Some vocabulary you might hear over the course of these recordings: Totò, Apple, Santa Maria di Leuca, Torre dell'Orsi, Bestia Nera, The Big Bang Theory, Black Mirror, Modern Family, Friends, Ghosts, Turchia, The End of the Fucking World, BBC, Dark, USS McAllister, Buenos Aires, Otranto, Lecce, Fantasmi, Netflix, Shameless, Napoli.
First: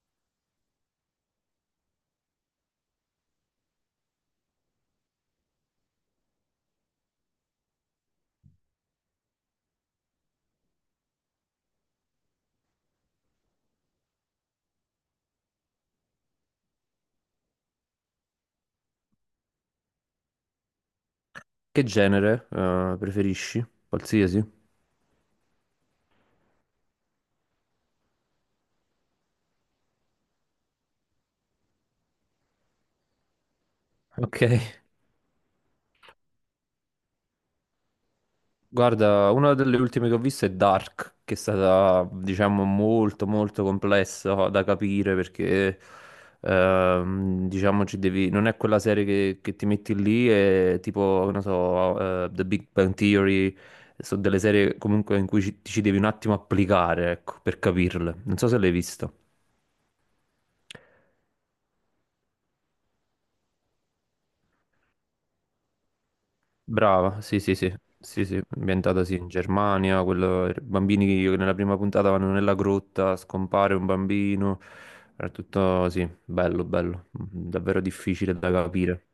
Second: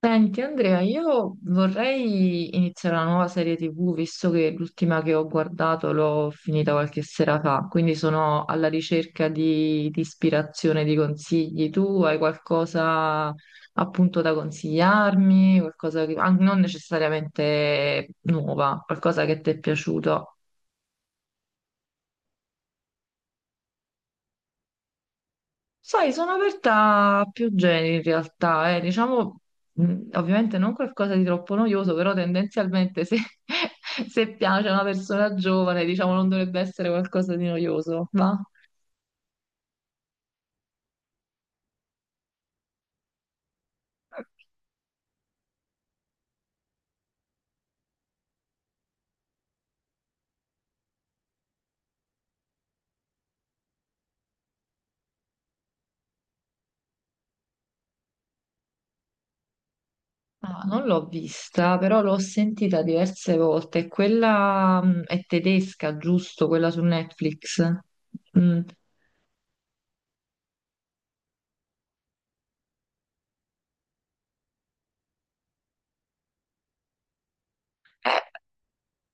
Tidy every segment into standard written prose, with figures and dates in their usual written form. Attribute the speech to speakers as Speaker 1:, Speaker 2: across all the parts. Speaker 1: Senti Andrea, io vorrei iniziare una nuova serie TV, visto che l'ultima che ho guardato l'ho finita qualche sera fa, quindi sono alla ricerca di ispirazione, di consigli. Tu hai qualcosa appunto da consigliarmi, qualcosa che, non necessariamente nuova, qualcosa che ti è piaciuto?
Speaker 2: Che genere, preferisci? Qualsiasi?
Speaker 1: Sai, sono aperta a più generi in realtà, eh. Diciamo, ovviamente non qualcosa di troppo noioso, però tendenzialmente se, se
Speaker 2: Ok.
Speaker 1: piace a una persona giovane, diciamo, non dovrebbe essere qualcosa di noioso, va?
Speaker 2: Guarda, una delle ultime che ho visto è Dark, che è stata, diciamo, molto molto complessa da capire perché diciamo, ci devi non è quella serie che ti metti lì e tipo, non so, The Big Bang Theory, sono delle serie comunque in cui ci, ti ci devi un attimo applicare, ecco, per capirle. Non so se l'hai vista.
Speaker 1: Ah, non l'ho vista, però l'ho sentita diverse volte. Quella, è tedesca, giusto? Quella su
Speaker 2: Brava, sì, sì,
Speaker 1: Netflix.
Speaker 2: sì, sì, sì,
Speaker 1: Mm.
Speaker 2: ambientata sì in Germania, quello, bambini che nella prima puntata vanno nella grotta, scompare un bambino, era tutto, sì, bello, bello, davvero
Speaker 1: Eh,
Speaker 2: difficile da capire.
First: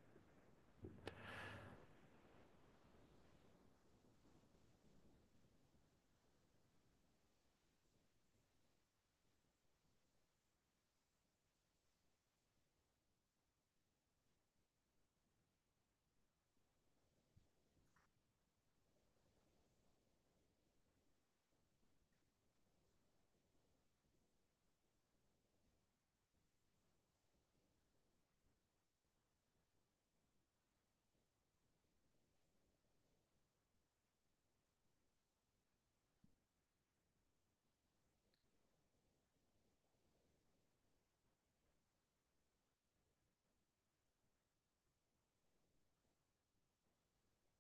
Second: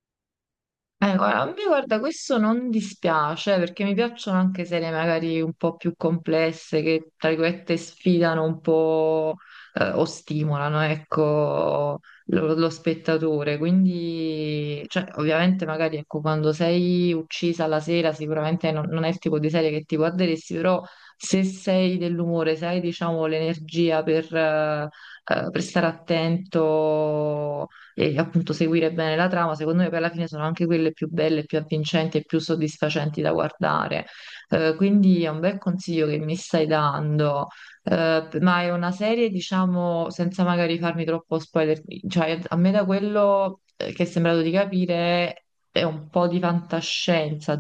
Speaker 1: Guarda, a me guarda, questo non dispiace perché mi piacciono anche serie magari un po' più complesse che tra virgolette sfidano un po' o stimolano, ecco, lo spettatore. Quindi, cioè, ovviamente magari ecco, quando sei uccisa la sera sicuramente non è il tipo di serie che ti guarderesti, però se sei dell'umore, se hai diciamo l'energia per stare attento e appunto seguire bene la trama, secondo me poi alla fine sono anche quelle più belle, più avvincenti e più soddisfacenti da guardare. Quindi è un bel consiglio che mi stai dando. Ma è una serie, diciamo, senza magari farmi troppo spoiler, cioè a me da quello che è sembrato di capire è un po' di fantascienza,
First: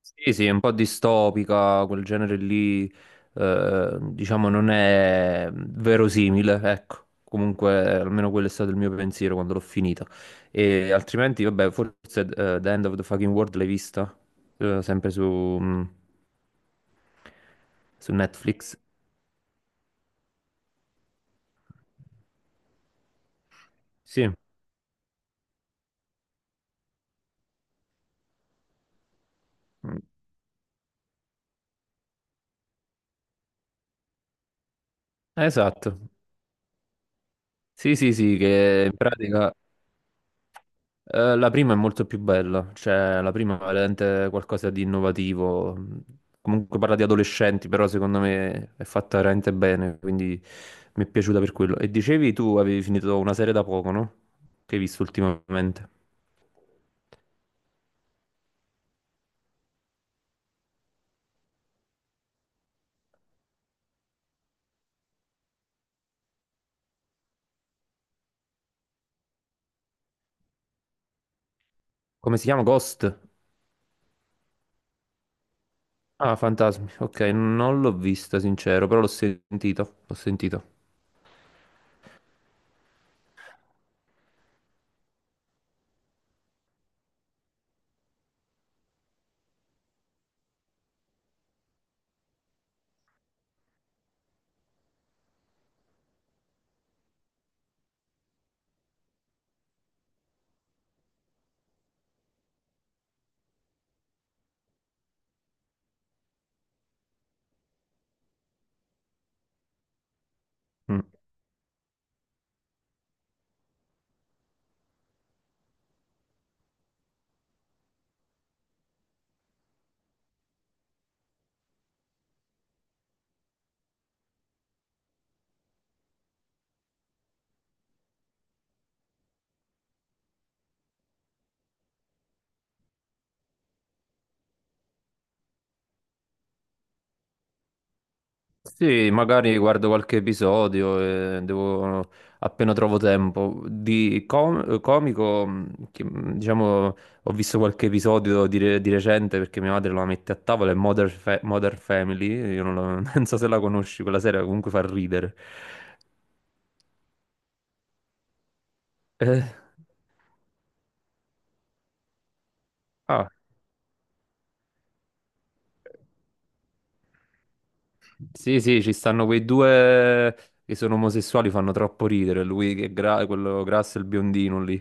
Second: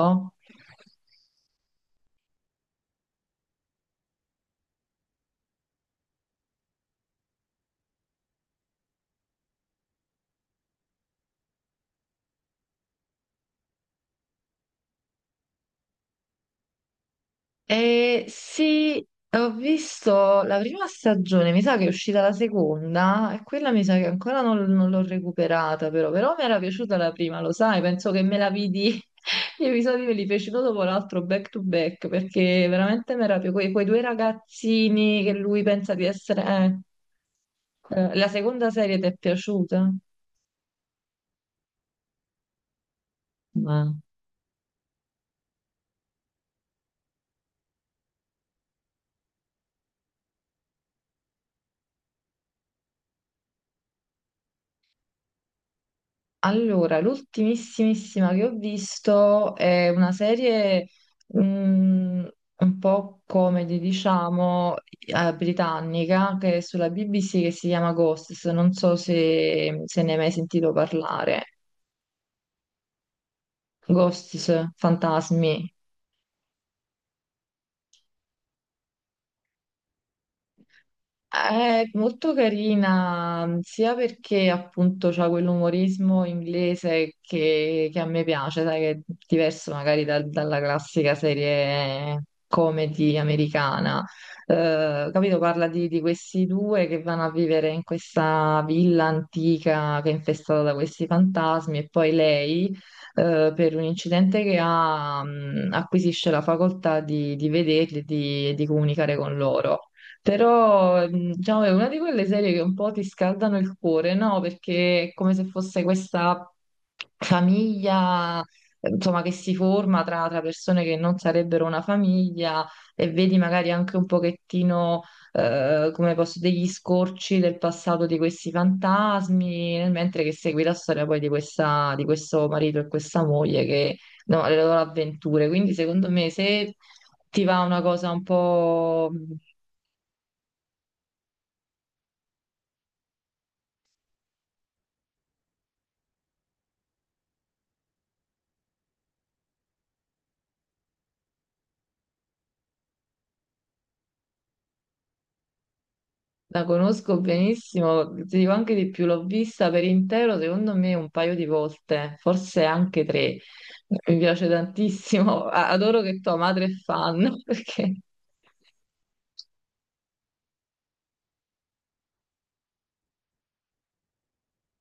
Speaker 2: Sì, sì, è un po' distopica, quel genere lì, diciamo, non è verosimile, ecco. Comunque, almeno quello è stato il mio pensiero quando l'ho finita. E altrimenti, vabbè, forse The End of the Fucking World l'hai vista? Sempre su, mm, su Netflix.
Speaker 1: Sì, ho visto la prima stagione, mi sa che è uscita la seconda e quella mi sa che
Speaker 2: Sì.
Speaker 1: ancora non l'ho recuperata però, però mi era piaciuta la prima, lo sai, penso che me la vidi, gli
Speaker 2: Mm.
Speaker 1: episodi me li feci uno dopo l'altro back to back perché veramente mi era più quei due ragazzini che lui pensa
Speaker 2: Esatto.
Speaker 1: di essere...
Speaker 2: Sì, sì,
Speaker 1: la
Speaker 2: sì,
Speaker 1: seconda
Speaker 2: che in
Speaker 1: serie ti è
Speaker 2: pratica
Speaker 1: piaciuta?
Speaker 2: La prima è molto più bella, cioè la prima è veramente qualcosa di innovativo. Comunque parla di adolescenti, però secondo me è fatta veramente bene, quindi mi è piaciuta per quello. E dicevi tu avevi finito una serie da poco, no? Che hai visto ultimamente.
Speaker 1: Allora, l'ultimissimissima che ho visto è una serie mm, un po' comedy, diciamo, britannica, che è sulla BBC che si chiama Ghosts. Non so se ne hai mai sentito parlare.
Speaker 2: Come si chiama? Ghost?
Speaker 1: Ghosts, fantasmi.
Speaker 2: Ah, Fantasmi. Ok, non l'ho vista, sincero, però l'ho sentito. L'ho sentito.
Speaker 1: È molto carina, sia perché appunto c'ha quell'umorismo inglese che a me piace, sai, che è diverso magari dalla classica serie comedy americana. Capito? Parla di questi due che vanno a vivere in questa villa antica che è infestata da questi fantasmi e poi lei, per un incidente che ha, acquisisce la facoltà di vederli e di comunicare con loro.
Speaker 2: Mm.
Speaker 1: Però, diciamo, è una di quelle serie che un po' ti scaldano il cuore, no? Perché è come se fosse questa famiglia, insomma, che si forma tra persone che non sarebbero una famiglia e vedi magari anche un pochettino, come posso, degli scorci del passato di questi fantasmi, nel mentre che segui la storia poi di questa, di questo marito e questa moglie che, no, le loro avventure. Quindi, secondo me, se ti va una cosa un po'
Speaker 2: Sì, magari guardo qualche episodio e devo, appena trovo tempo. Di comico, che, diciamo, ho visto qualche episodio di, di recente perché mia madre la mette a tavola, è Modern Family, io non, non so se la conosci, quella serie comunque fa ridere.
Speaker 1: la conosco benissimo, ti dico anche di più, l'ho
Speaker 2: Eh,
Speaker 1: vista per intero, secondo me un paio di volte, forse anche
Speaker 2: ah.
Speaker 1: tre. Mi piace tantissimo, adoro che tua madre è fan, perché
Speaker 2: Sì, sì, ci stanno quei due che sono omosessuali, fanno troppo ridere. Lui che è quello grasso e il biondino lì.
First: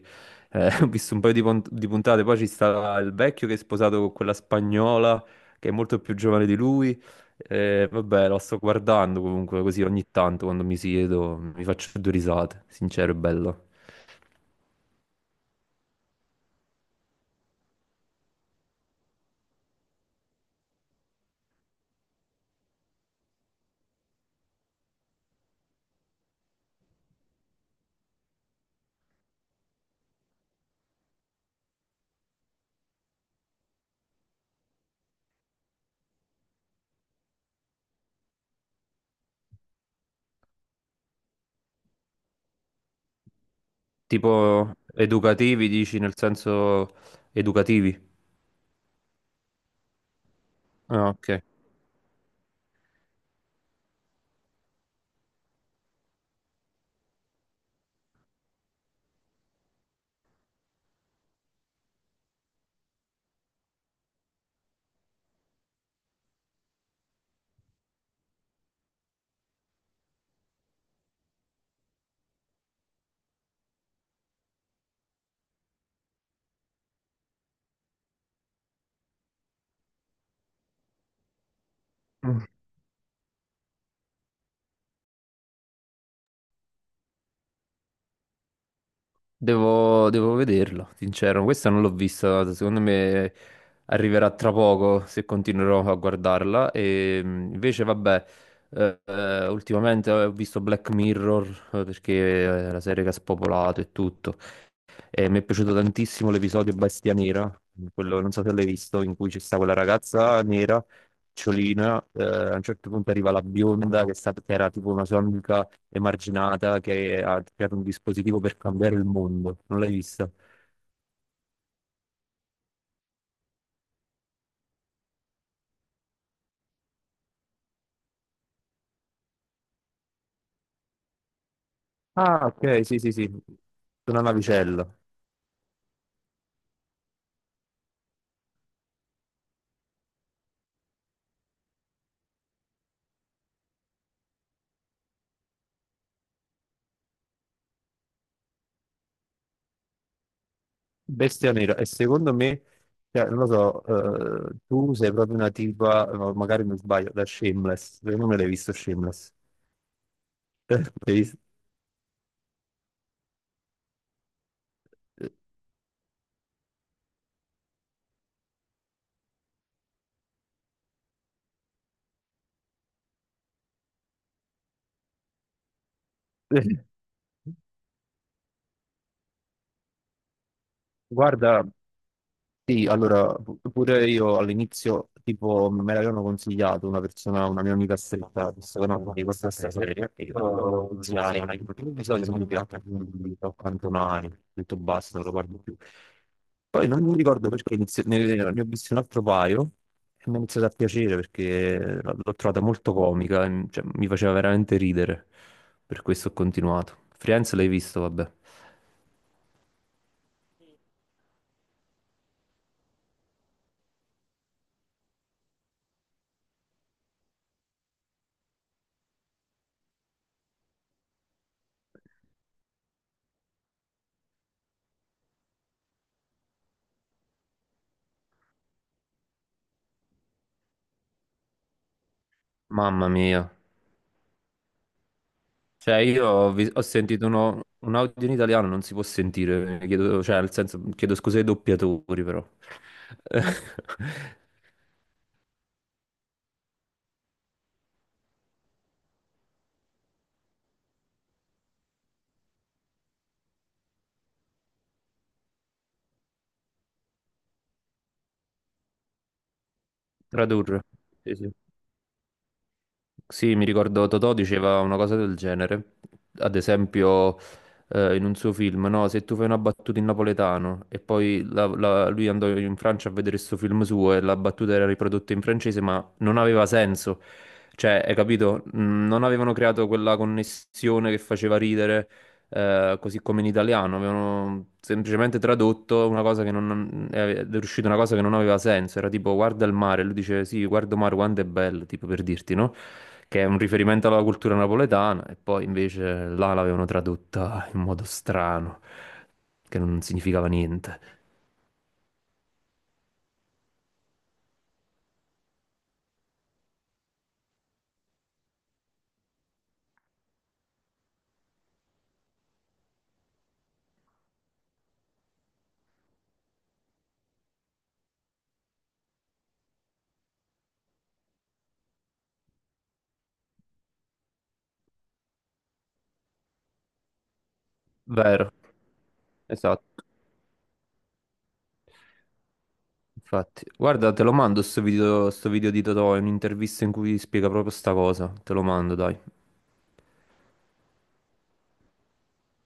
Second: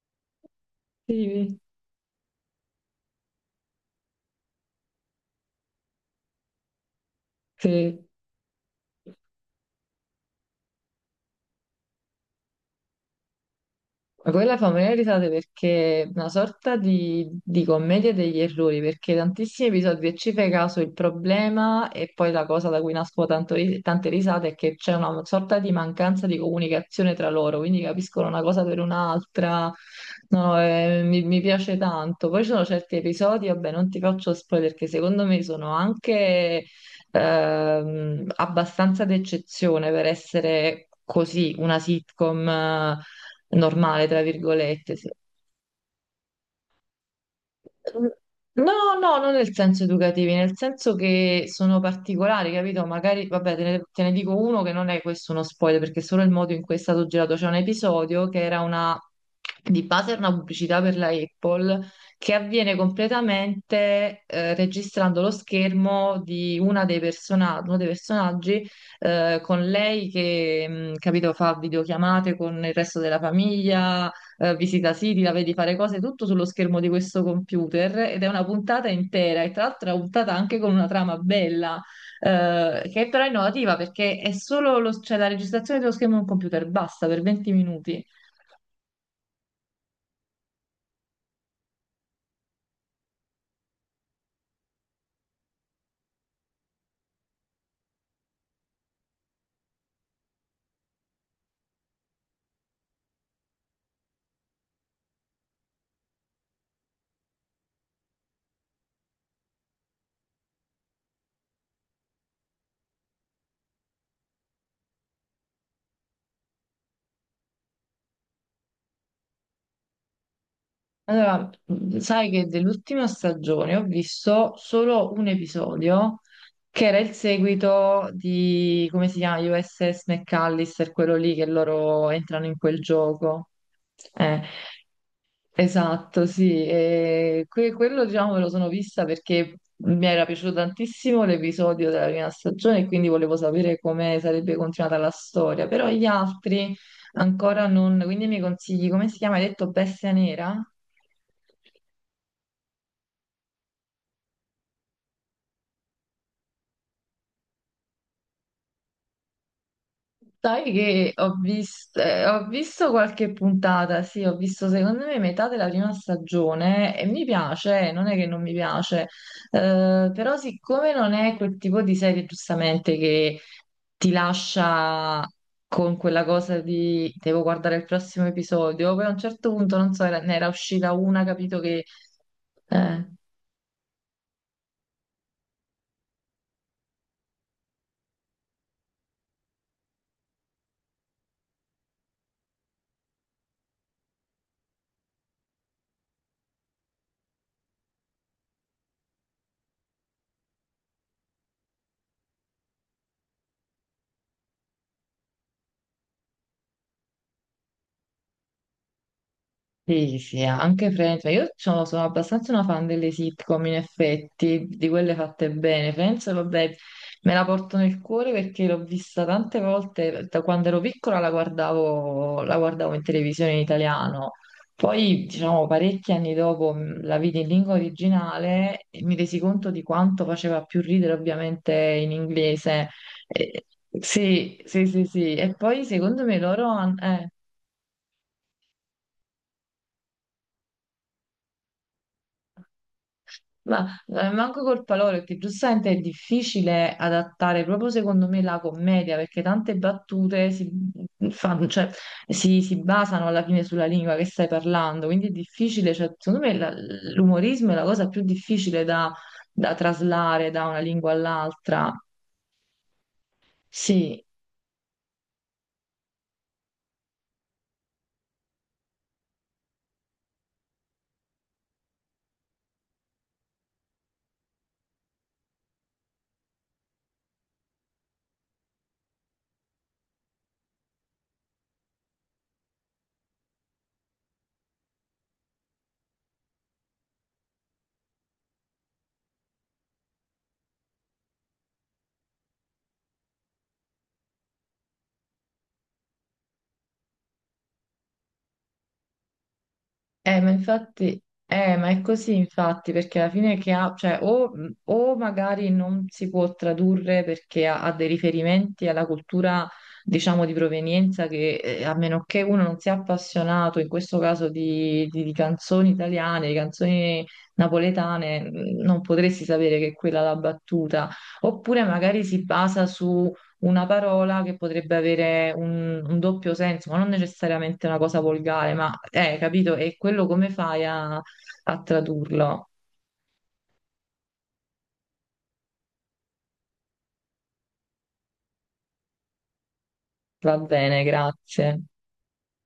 Speaker 2: Ho visto un paio di,
Speaker 1: sì,
Speaker 2: di puntate. Poi ci sta il vecchio che è sposato con quella spagnola che è molto più giovane di lui.
Speaker 1: sì.
Speaker 2: Vabbè, lo sto guardando comunque così ogni tanto quando mi siedo, mi faccio due risate, sincero e bello.
Speaker 1: Ma quella fa morire risate perché è una sorta di commedia degli errori, perché tantissimi episodi e ci fai caso il problema e poi la cosa da cui nascono tante risate è che c'è una sorta di mancanza di comunicazione tra loro, quindi capiscono una cosa per un'altra, no, no, mi, mi piace tanto. Poi ci sono certi episodi, vabbè, non ti faccio spoiler, che secondo me sono anche abbastanza d'eccezione per essere così, una sitcom normale, tra
Speaker 2: Tipo
Speaker 1: virgolette. Sì.
Speaker 2: educativi, dici nel senso educativi?
Speaker 1: No, no, non nel senso educativi, nel senso
Speaker 2: Ah, ok.
Speaker 1: che sono particolari, capito? Magari, vabbè, te ne dico uno che non è questo uno spoiler, perché è solo il modo in cui è stato girato. C'è un episodio che era una, di base era una pubblicità per la Apple, che avviene completamente registrando lo schermo di una uno dei personaggi con lei che, capito, fa videochiamate con il resto della famiglia, visita siti, la vedi fare cose, tutto sullo schermo di questo computer ed è una puntata intera e tra l'altro è una puntata anche con una trama bella, che è però innovativa perché è solo cioè, la registrazione dello schermo di un computer, basta per 20 minuti.
Speaker 2: Devo, devo vederlo, sincero. Questa non l'ho vista, secondo me arriverà tra poco se continuerò a guardarla. E invece, vabbè, ultimamente ho visto Black Mirror perché è la serie che ha spopolato e tutto. E mi è piaciuto tantissimo l'episodio Bestia Nera, quello non so se l'hai visto, in cui ci sta quella ragazza nera, ciolina, a un certo punto arriva la bionda che era tipo una sua amica emarginata che ha creato un dispositivo per cambiare il mondo. Non l'hai vista?
Speaker 1: Allora, sai che dell'ultima stagione ho visto solo un episodio che era il seguito di, come si chiama, USS McAllister, quello lì che loro entrano
Speaker 2: Ah,
Speaker 1: in quel
Speaker 2: ok, sì, sì, sì,
Speaker 1: gioco.
Speaker 2: una
Speaker 1: Eh,
Speaker 2: navicella.
Speaker 1: Esatto, sì, e quello diciamo me lo sono vista perché mi era piaciuto tantissimo l'episodio della prima stagione e quindi volevo sapere come sarebbe continuata la storia, però gli altri ancora non, quindi mi consigli, come si chiama? Hai detto Bestia Nera?
Speaker 2: Bestia nera. E secondo me, cioè, non lo so, tu sei proprio una tipa, no, magari mi sbaglio, da Shameless. Secondo me l'hai visto Shameless.
Speaker 1: Sai che
Speaker 2: L'hai visto?
Speaker 1: ho visto qualche puntata, sì, ho visto secondo me metà della prima stagione e mi piace, non è che non mi piace, però siccome non è quel tipo di serie giustamente che ti lascia con quella cosa
Speaker 2: Eh,
Speaker 1: di devo guardare il prossimo episodio, poi a un certo punto, non so, ne era uscita una, capito
Speaker 2: guarda,
Speaker 1: che...
Speaker 2: sì,
Speaker 1: eh,
Speaker 2: allora, pure io all'inizio, tipo, me l'avevano consigliato una persona, una mia amica stretta, che secondo me di questa serie, e io consigliare, ma i episodi sono pirata, quindi ho cantonati, ho detto basta, non lo guardo più. Poi non mi ricordo perché ne ho visto un altro paio e mi è iniziato a piacere perché l'ho trovata molto comica, e, cioè, mi faceva veramente ridere, per questo ho continuato. Friends l'hai visto, vabbè.
Speaker 1: sì, sì, sì, anche Friends, ma io sono, sono abbastanza una fan delle sitcom in effetti, di quelle fatte bene. Friends, vabbè, me la porto nel cuore perché l'ho vista tante volte, da quando ero piccola la guardavo in televisione in italiano. Poi, diciamo, parecchi anni dopo la vidi in lingua originale e mi resi conto di quanto faceva più ridere ovviamente in inglese.
Speaker 2: Mamma mia.
Speaker 1: Eh, sì, sì, sì, sì. E poi
Speaker 2: Cioè,
Speaker 1: secondo me loro...
Speaker 2: ho sentito
Speaker 1: hanno
Speaker 2: un audio in italiano, non si può sentire, chiedo, cioè, nel senso, chiedo scusa ai doppiatori, però.
Speaker 1: ma manco col palore, perché giustamente è difficile adattare proprio secondo me la commedia, perché tante battute si, fanno, cioè, si basano alla fine sulla lingua che stai parlando, quindi è difficile, cioè, secondo me l'umorismo è la cosa più difficile da, da traslare da una
Speaker 2: Tradurre.
Speaker 1: lingua
Speaker 2: Sì, sì.
Speaker 1: all'altra.
Speaker 2: Sì, mi ricordo
Speaker 1: Sì,
Speaker 2: Totò diceva una cosa del genere, ad esempio in un suo film, no? Se tu fai una battuta in napoletano e poi lui andò in Francia a vedere questo film suo e la battuta era riprodotta in francese, ma non aveva senso, cioè, hai capito? Mm, non avevano creato quella connessione che faceva ridere, così come in italiano, avevano semplicemente tradotto una cosa che non è riuscita una cosa che non aveva senso, era tipo guarda il mare, lui dice sì, guardo mare quanto è bello, tipo per dirti, no? Che è un riferimento alla cultura napoletana, e poi invece là l'avevano tradotta in modo strano, che non
Speaker 1: eh,
Speaker 2: significava
Speaker 1: ma
Speaker 2: niente.
Speaker 1: infatti, ma è così infatti, perché alla fine che ha, cioè, o magari non si può tradurre perché ha, ha dei riferimenti alla cultura, diciamo, di provenienza che, a meno che uno non sia appassionato, in questo caso, di, di canzoni italiane, di canzoni napoletane, non potresti sapere che è quella la battuta. Oppure magari si basa una parola che potrebbe avere un doppio senso, ma non necessariamente una cosa
Speaker 2: Vero,
Speaker 1: volgare, ma capito? E
Speaker 2: esatto.
Speaker 1: quello come fai a, a tradurlo?
Speaker 2: Infatti, guarda, te lo mando sto video di Totò, è un'intervista in cui spiega proprio sta cosa. Te lo mando, dai.
Speaker 1: Va bene, grazie.